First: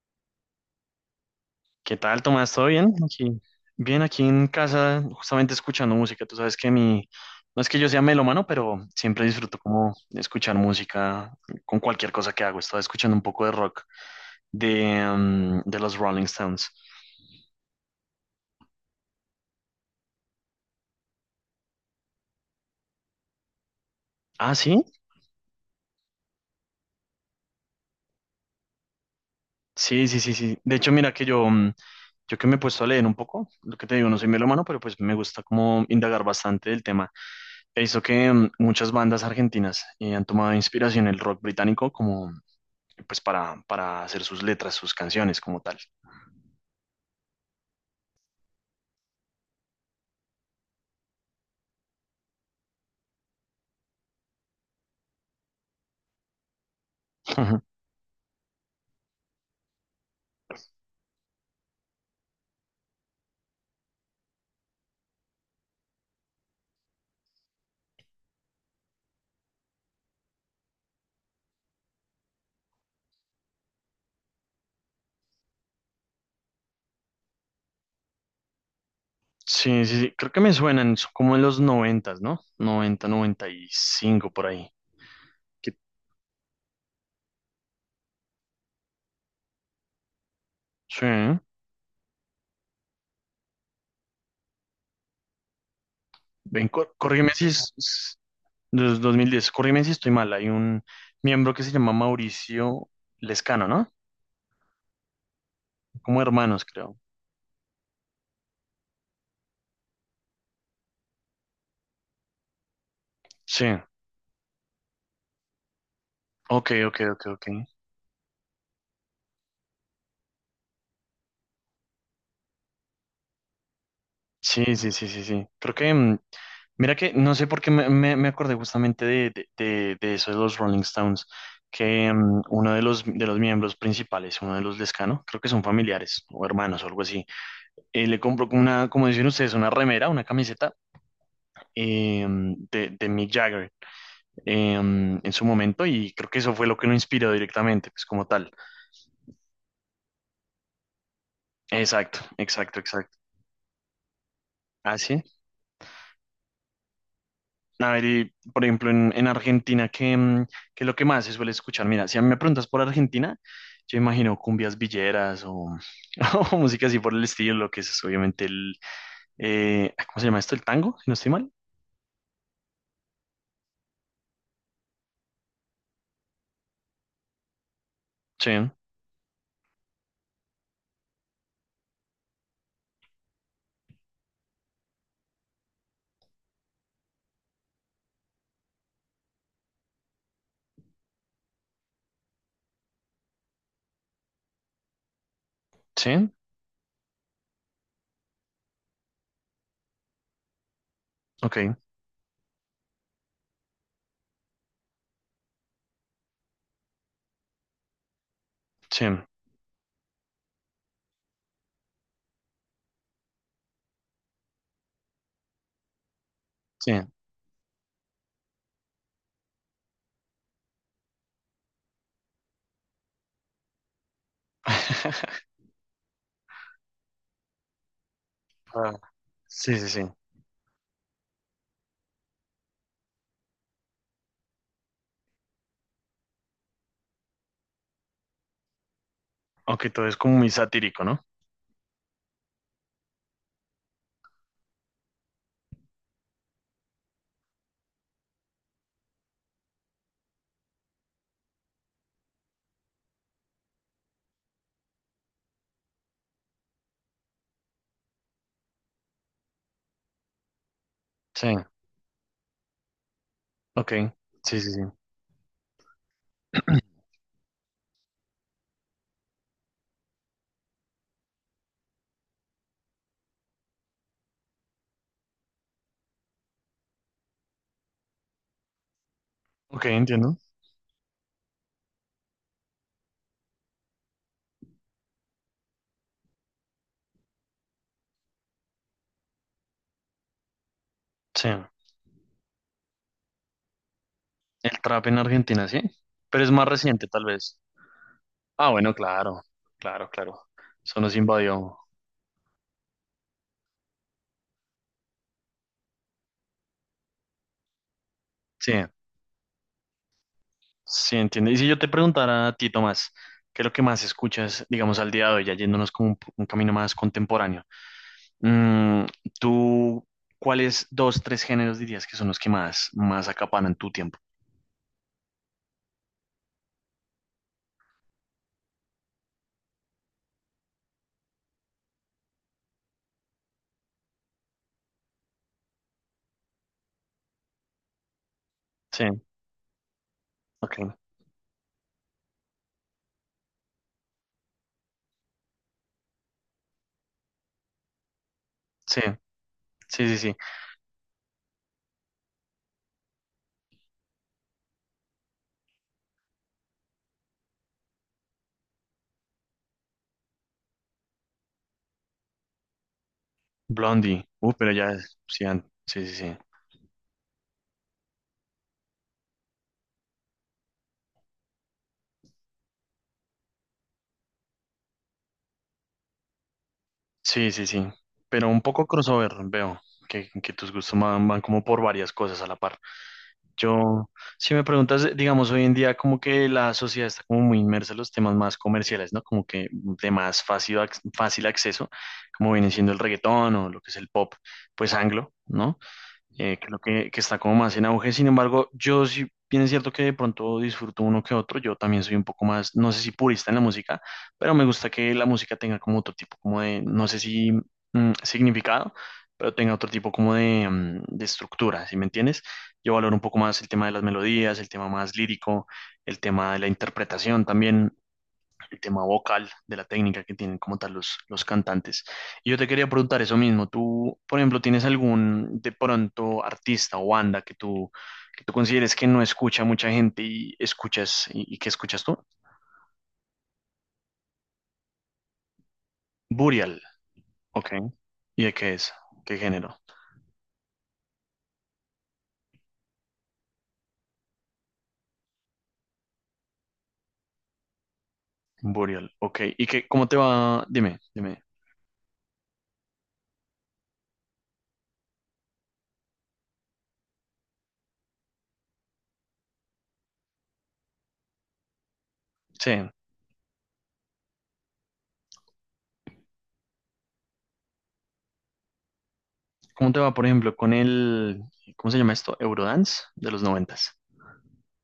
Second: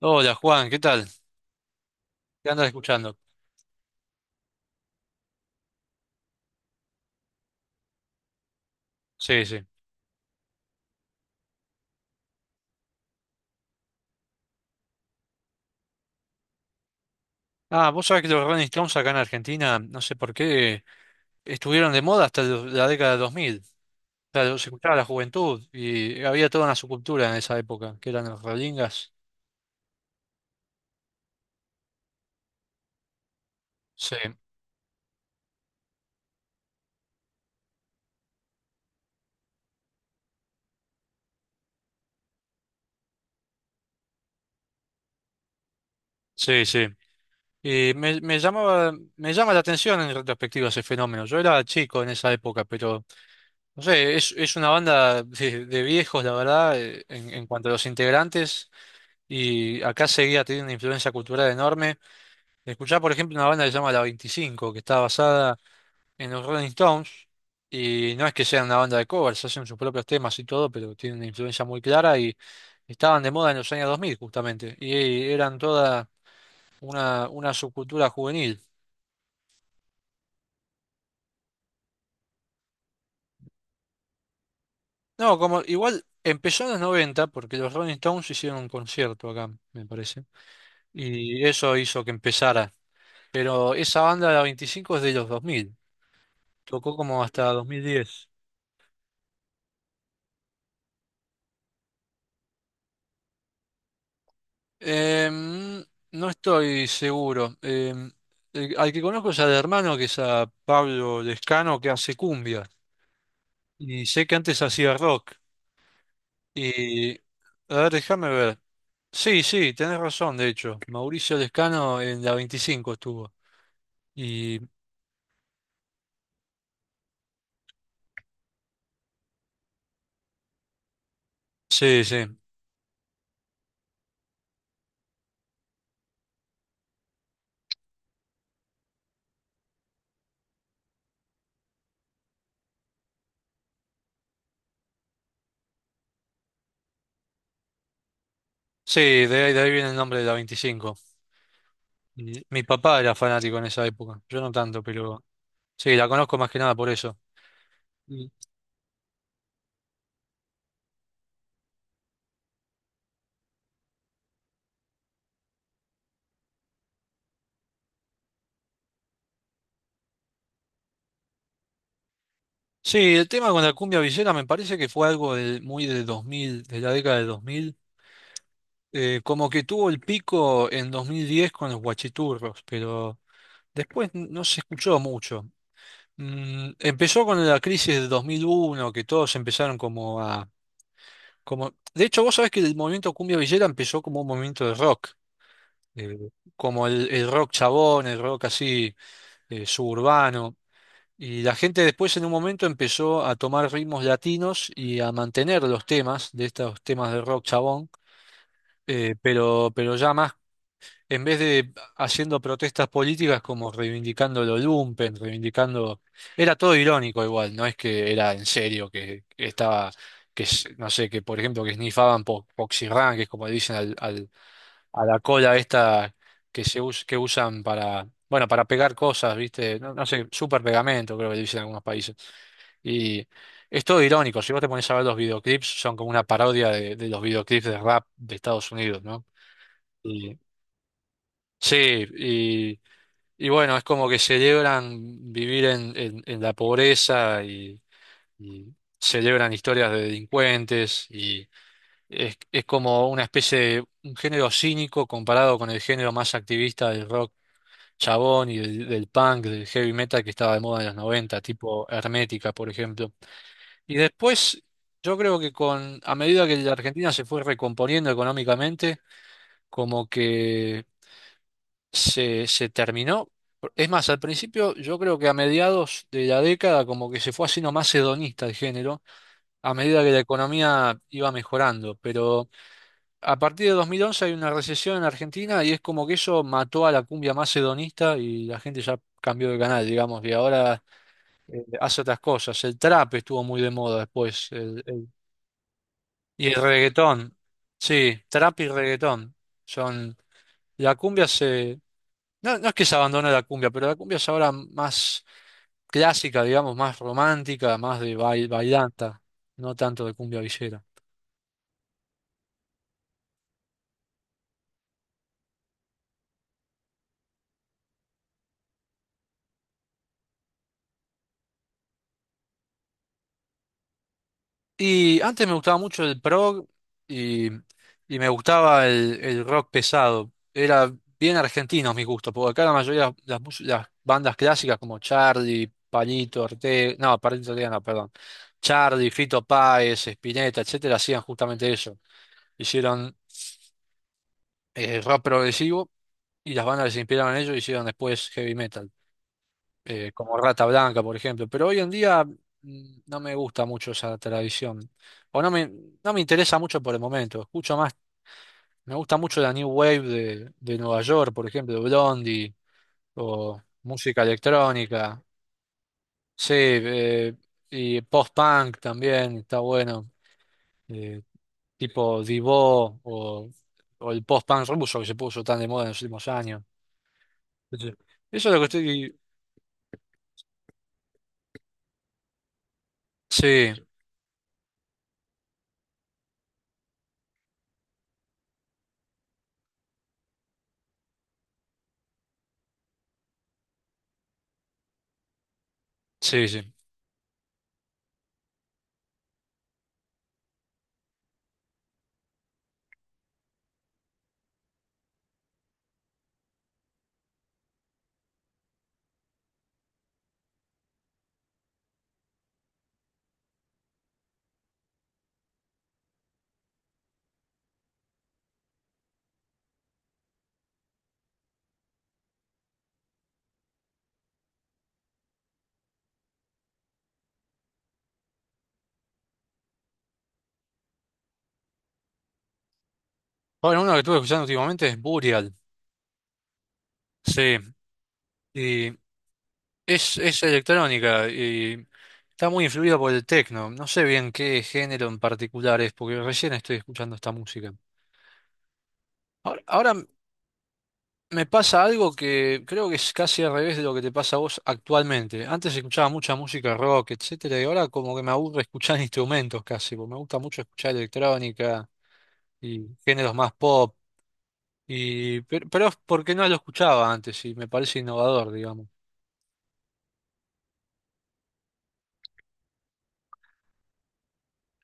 Hola Juan, ¿qué tal? ¿Qué tal, ¿Qué Tomás? andas ¿Todo bien? escuchando? Aquí, bien, aquí en casa, justamente escuchando música. Tú sabes que mi, no es que yo sea melómano, pero siempre Sí, disfruto sí. como escuchar música con cualquier cosa que hago. Estaba escuchando un poco de rock de los Rolling Stones. Ah, vos sabés que los Rolling Stones acá en Argentina, no sé por qué, estuvieron de moda hasta la década de 2000. O sea, Ah, los sí, escuchaba la juventud y había toda una subcultura en esa época, que eran los Rollingas. sí, sí, sí, sí. De hecho, mira que yo que me he puesto a leer un poco, lo que te digo, Sí, no soy melómano, pero pues me gusta como indagar bastante del tema. He visto que muchas bandas argentinas han tomado inspiración en el rock británico, como para hacer sus letras, sus canciones como tal. sí, sí. Y me llama la atención en retrospectiva ese fenómeno. Yo era chico en esa época, pero no sé, es una banda de viejos, la verdad, en Ujú. cuanto a los integrantes, y acá seguía teniendo una influencia cultural enorme. Escuchar, por ejemplo, una banda que se llama La 25, que está basada en los Rolling Stones, y no es que sean una banda de covers, hacen sus propios temas y todo, pero tienen una influencia muy clara y estaban de moda en los años 2000, justamente, y eran toda una subcultura juvenil. Sí, sí, sí, creo que me suenan son como en los noventas, ¿no? Noventa, noventa y cinco por ahí. No, como Que- igual empezó en los 90, porque los Rolling Stones hicieron un concierto acá, me parece, sí, y eso hizo que empezara, pero esa banda La 25 es de los 2000, ven, tocó como corrígeme hasta si es 2010. 2010, corrígeme si estoy mal. Hay un miembro que se llama Mauricio Lescano, ¿no? Em, Como no hermanos, estoy creo. seguro. Al que conozco es al hermano, que es a Pablo Lescano, que hace cumbia. Sí, Y sé que antes hacía rock. ok, ok, Y, ok, ok. a ver, déjame ver. Sí, sí, tenés razón, de hecho. Mauricio Lescano en la 25 estuvo. Y Sí, sí, sí, sí, sí. Mira que, no sé por qué me acordé justamente de eso de los Rolling Stones, sí, que sí. Uno de de los miembros principales, uno de los Lescano, creo que son familiares o hermanos o algo así, le compró como una, como dicen ustedes, una remera, una camiseta eh, de Mick Jagger en su momento y creo que eso fue lo que lo inspiró directamente, pues como tal. Sí, de ahí viene el nombre de la 25. Exacto, Y mi exacto, papá era exacto. fanático en esa época. Yo no tanto, ¿Ah, sí? pero sí, la conozco más que nada por eso. A ver, y, por ejemplo, en Argentina, ¿qué es lo que más se suele escuchar? Mira, si a mí me preguntas por Argentina, yo imagino cumbias villeras o, o música así por el estilo, lo que es obviamente ¿cómo se llama esto? ¿El tango? Si no estoy mal. Sí, el tema con la cumbia villera me parece que fue algo muy de 2000, de la década de 2000, Sí, como que tuvo el pico en 2010 con los guachiturros, pero después no se escuchó mucho. Empezó con la crisis de 2001, que todos empezaron como a... Como... De hecho, vos sabés que el movimiento cumbia villera empezó como un movimiento de rock, eh, sí, como el rock chabón, el rock así suburbano. Y la ok, gente después en un momento empezó a tomar ritmos latinos y a mantener los temas de estos temas de rock chabón, sí, pero ya más, en vez de haciendo protestas políticas como reivindicando lo lumpen, reivindicando... Era todo sí. irónico igual, no es que era en serio, que estaba, que no sé, que por ejemplo que snifaban po poxirrán, que es como le dicen a la cola esta que que usan para, bueno, para Ah, pegar cosas, sí, ¿viste? sí, No, no sí. sé, super pegamento creo que le dicen en algunos países. Y es todo irónico, si vos te pones a ver los videoclips, son como una parodia de los videoclips de rap de Estados Unidos, ¿no? Aunque todo es como Y, muy satírico, ¿no? sí, y bueno, es como que celebran vivir en, en la pobreza y celebran historias de delincuentes y es como una especie de un género cínico comparado con el género más activista del rock chabón y del punk, del heavy metal que estaba de moda en los 90 Sí, tipo Hermética, por ejemplo. ok, Y sí, después, sí, sí. yo creo que con, a medida que la Argentina se fue recomponiendo económicamente, como que se terminó. Es más, al principio, yo creo que a mediados de la década, como que se fue haciendo más hedonista el género, a Ok, medida que la entiendo. economía iba mejorando. Pero a partir de 2011 hay una recesión en Argentina y es como que eso mató a la cumbia más hedonista y la gente ya cambió de canal, digamos, y ahora Sí, hace otras cosas. El trap estuvo muy de moda después. el trap en Argentina, sí. Pero es Y más reciente, tal reggaetón, vez. sí, trap y Ah, bueno, reggaetón claro, claro, son... claro. La Eso nos cumbia invadió. se... No, no es que se abandone la cumbia, pero la cumbia es ahora más clásica, digamos, más romántica, más de Sí, bailanta, no tanto de cumbia villera. sí, entiende. Y si yo te preguntara a ti, Tomás, ¿qué es lo que más escuchas, digamos, al día de hoy, ya yéndonos como un camino más contemporáneo? Mm, ¿Tú cuáles dos, tres géneros dirías que son los que más, más acaparan tu tiempo? Y antes me gustaba mucho el prog y, y me gustaba el rock pesado. Era bien argentinos mis gustos, porque acá la mayoría de las bandas clásicas como Charlie, Palito Ortega no, perdón. Sí, Charlie, Fito Páez, Spinetta, etcétera, ok. hacían justamente eso. Hicieron rock progresivo y las bandas que se inspiraron en ello hicieron después heavy metal Sí, sí, sí, como sí. Rata Blanca, por ejemplo. Pero hoy en día no me gusta mucho esa tradición. O no me interesa mucho por el momento. Escucho más, me gusta mucho la New Wave de Nueva York, por ejemplo, Blondie, o música Blondie. Pero ya, electrónica. sí, sí, sí, sí. Sí, y post-punk también está bueno. eh, Tipo Divo o el post-punk ruso que se puso tan de moda en los últimos años. Sí, sí, sí. Sí. Eso Pero es lo un que poco estoy... crossover, veo que tus gustos van, van como por varias cosas a la par. Sí, Yo, si me preguntas, digamos, hoy en día como que la sociedad está como muy inmersa en los temas más comerciales, ¿no? Como que de más fácil, fácil acceso, como viene siendo el reggaetón o lo que es el pop, pues anglo, ¿no? sí, sí. Creo que está como más en auge. Sin embargo, yo sí, bien es cierto que de pronto disfruto uno que otro. Yo también soy un poco más, no sé si purista en la música, pero me gusta que la música tenga como otro tipo, como de, no sé si significado, pero tenga otro tipo como de estructura, ¿sí me entiendes? Yo valoro un poco más el tema de las melodías, el tema más lírico, el tema de la interpretación también, el tema vocal, de la técnica que tienen como tal los cantantes. Y yo te quería preguntar eso mismo, tú, por ejemplo, ¿tienes algún de pronto artista o banda que tú consideres que no escucha mucha gente y escuchas, y qué escuchas tú? Bueno, uno que estuve escuchando últimamente es Burial, Burial, sí, ok. ¿Y de qué es? y ¿Qué género? es electrónica y está muy influida por el techno. No sé bien qué género en particular es, porque recién estoy escuchando esta música. Burial, ok. Ahora, ¿Y qué, ahora cómo te va? Dime, dime. me pasa algo que creo que es casi al revés de lo que te pasa a vos actualmente. Antes escuchaba mucha música rock, etcétera, y ahora como que me aburre escuchar instrumentos casi, porque me gusta mucho escuchar electrónica Sí. y géneros más pop. Y, pero es porque no lo escuchaba antes y me parece innovador, digamos. ¿Cómo te va, por ejemplo, con ¿cómo se llama esto? Eurodance de los noventas.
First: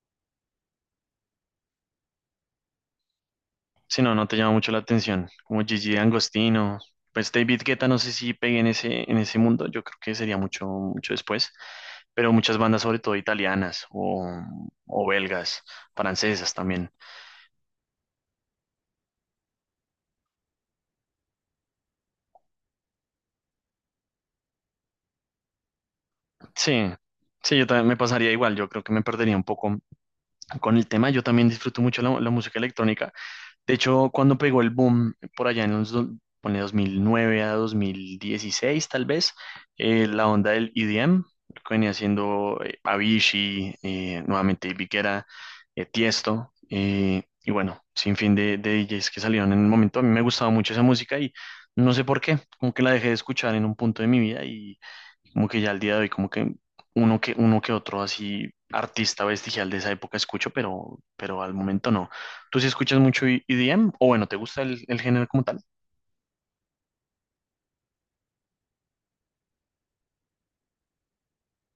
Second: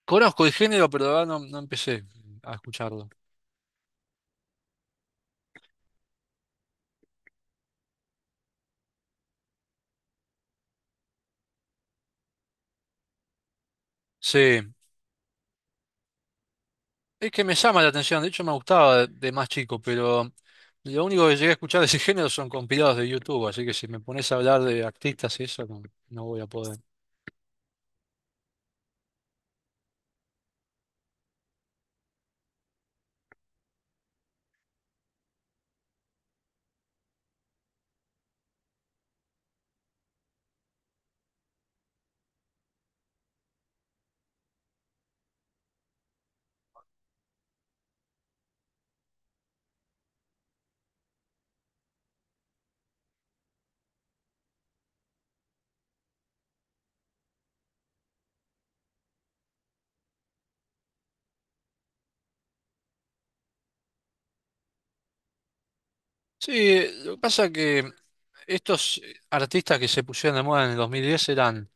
Conozco el género, pero la verdad no empecé a escucharlo. Si no, no te llama mucho la atención. Como Gigi D'Angostino, pues David Guetta, no sé si pegue en en ese mundo, yo creo que sería mucho, mucho después. Pero muchas bandas, sobre todo italianas Sí, o belgas, francesas también. es que me llama la atención, de hecho me gustaba de más chico, pero lo único que llegué a escuchar de ese género son compilados de YouTube, así que si me pones a hablar de artistas y eso, no voy a poder. Sí, sí, yo también me pasaría igual, yo creo que me perdería un poco con el tema. Yo también disfruto mucho la, la música electrónica. De hecho, cuando pegó el boom, por allá en ponle 2009 a 2016, tal vez, la onda del EDM, lo que venía haciendo Avicii, nuevamente David Guetta, Tiesto, y bueno, sin fin de DJs que salieron en el momento. A mí me gustaba mucho esa música y no sé por qué, como que la dejé de escuchar en un punto de mi vida y como que ya al día de hoy, como que uno que otro así artista vestigial de esa época escucho, pero al momento no. ¿Tú sí escuchas mucho EDM? O bueno, ¿te gusta el género como tal? Sí, lo que pasa que estos artistas que se pusieron de moda en el 2010 eran,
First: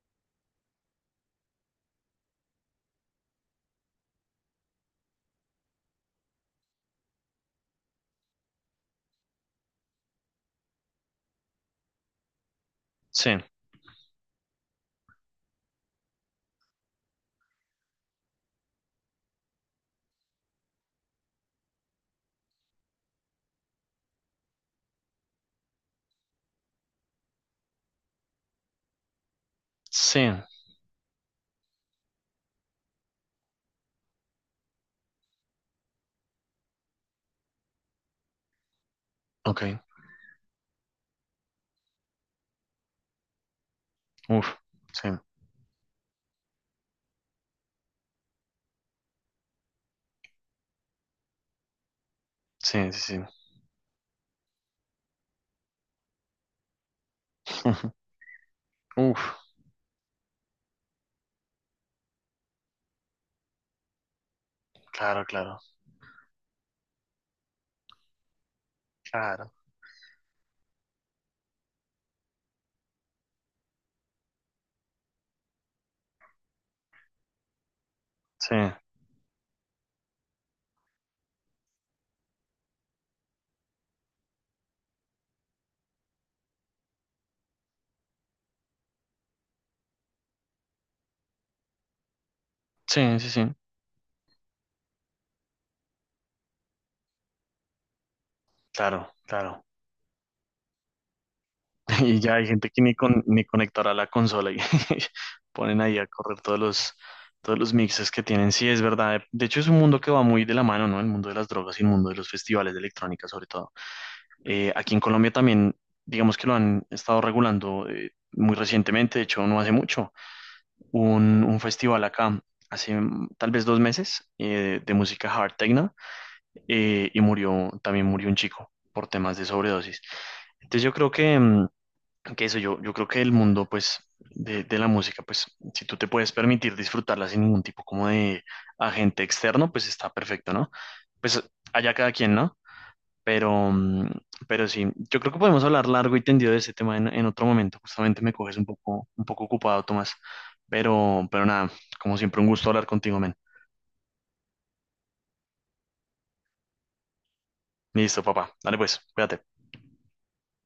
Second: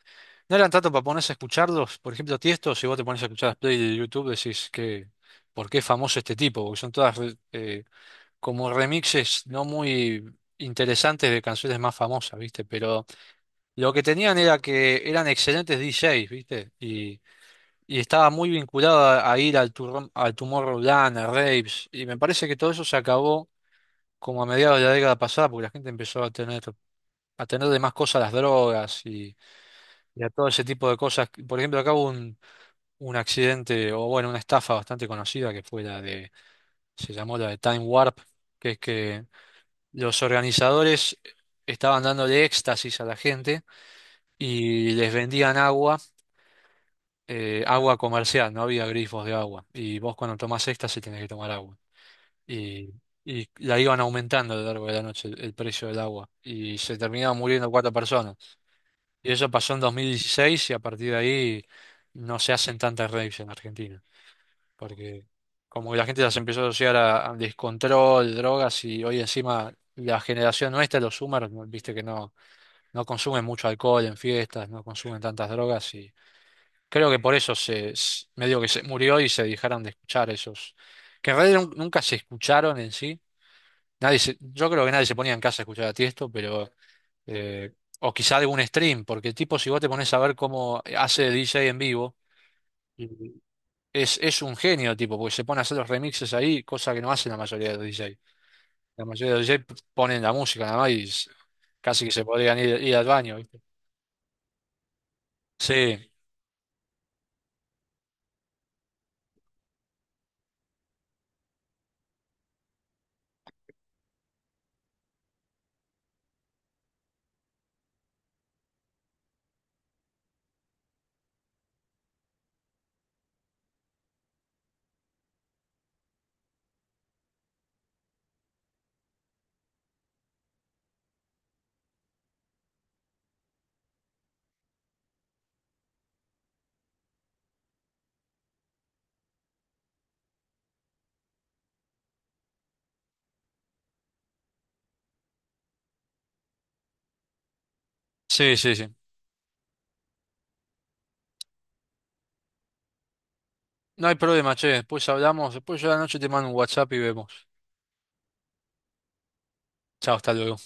no eran tanto para ponerse a escucharlos, por ejemplo, Tiesto, si vos te pones a escuchar las playlists de YouTube decís que, ¿por qué es famoso este tipo? Porque son todas eh, como remixes no muy interesantes de canciones más famosas, ¿viste? Pero Sí, lo que tenían era que eran excelentes DJs, ¿viste? Y estaba muy vinculado a ir al Tomorrowland, a raves, y me parece que todo eso se acabó como a mediados de la década pasada, porque la gente empezó a tener de más cosas las drogas y, a sí, todo ese tipo de cosas. Por ejemplo, acá hubo un accidente, o bueno, una estafa bastante conocida que se llamó la de Time Warp, que es que ok, los organizadores estaban dándole éxtasis a la gente uf, y sí, les vendían agua, agua comercial, no había grifos de agua. Y vos cuando tomás éxtasis tenés que tomar agua. Y, sí, sí, sí. y la iban aumentando a lo largo de la noche el precio del agua. Y se terminaban muriendo cuatro personas. Y Uf, eso pasó en 2016 y a partir de ahí no se hacen tantas raves en Argentina. claro, Porque claro, como que la gente las empezó a asociar a descontrol, drogas y hoy claro, encima la generación nuestra, los Zoomers, viste que no. No consumen mucho alcohol en fiestas, no consumen tantas drogas y creo que por eso sí, medio que se murió y se dejaron de escuchar esos, que en realidad nunca se escucharon en sí. Nadie se- Yo creo que nadie se ponía en casa a escuchar a Tiesto, pero eh, o quizá algún stream, porque tipo si vos te pones a ver cómo hace DJ en vivo, y sí, sí, sí, es un genio tipo, porque se pone a hacer los remixes ahí, cosa que no hacen la mayoría de los DJ. La claro, mayoría de los claro. DJ ponen la música nada más y casi que Y se ya hay podrían gente ir, que ni, ir al con, baño, ni ¿viste? conectará la consola y ponen ahí a Sí, correr todos los mixes que tienen. Sí, es verdad. De hecho, es un mundo que va muy de la mano, ¿no? El mundo de las drogas y el mundo de los festivales de electrónica, sobre todo. Aquí en Colombia también, digamos que lo han estado regulando muy recientemente, de hecho, no hace mucho. Hubo un festival acá, hace tal vez dos meses, de música hard techno, y murió, también murió un chico por temas de sobredosis. Entonces, yo creo que... que eso, yo creo que el mundo, pues, de la música, pues, si tú te puedes permitir disfrutarla sin ningún tipo como de agente externo, pues está perfecto, ¿no? Pues allá cada quien, ¿no? Pero, mm, pero sí, yo creo que podemos hablar largo y tendido de ese tema en otro momento. Justamente me sí, coges sí, sí. Un poco ocupado, Tomás. Pero nada, como siempre, un gusto hablar contigo, men. No hay problema, che. Después hablamos. Después yo a la noche te mando un WhatsApp y vemos. Listo, papá. Dale pues, cuídate. Chao, hasta luego.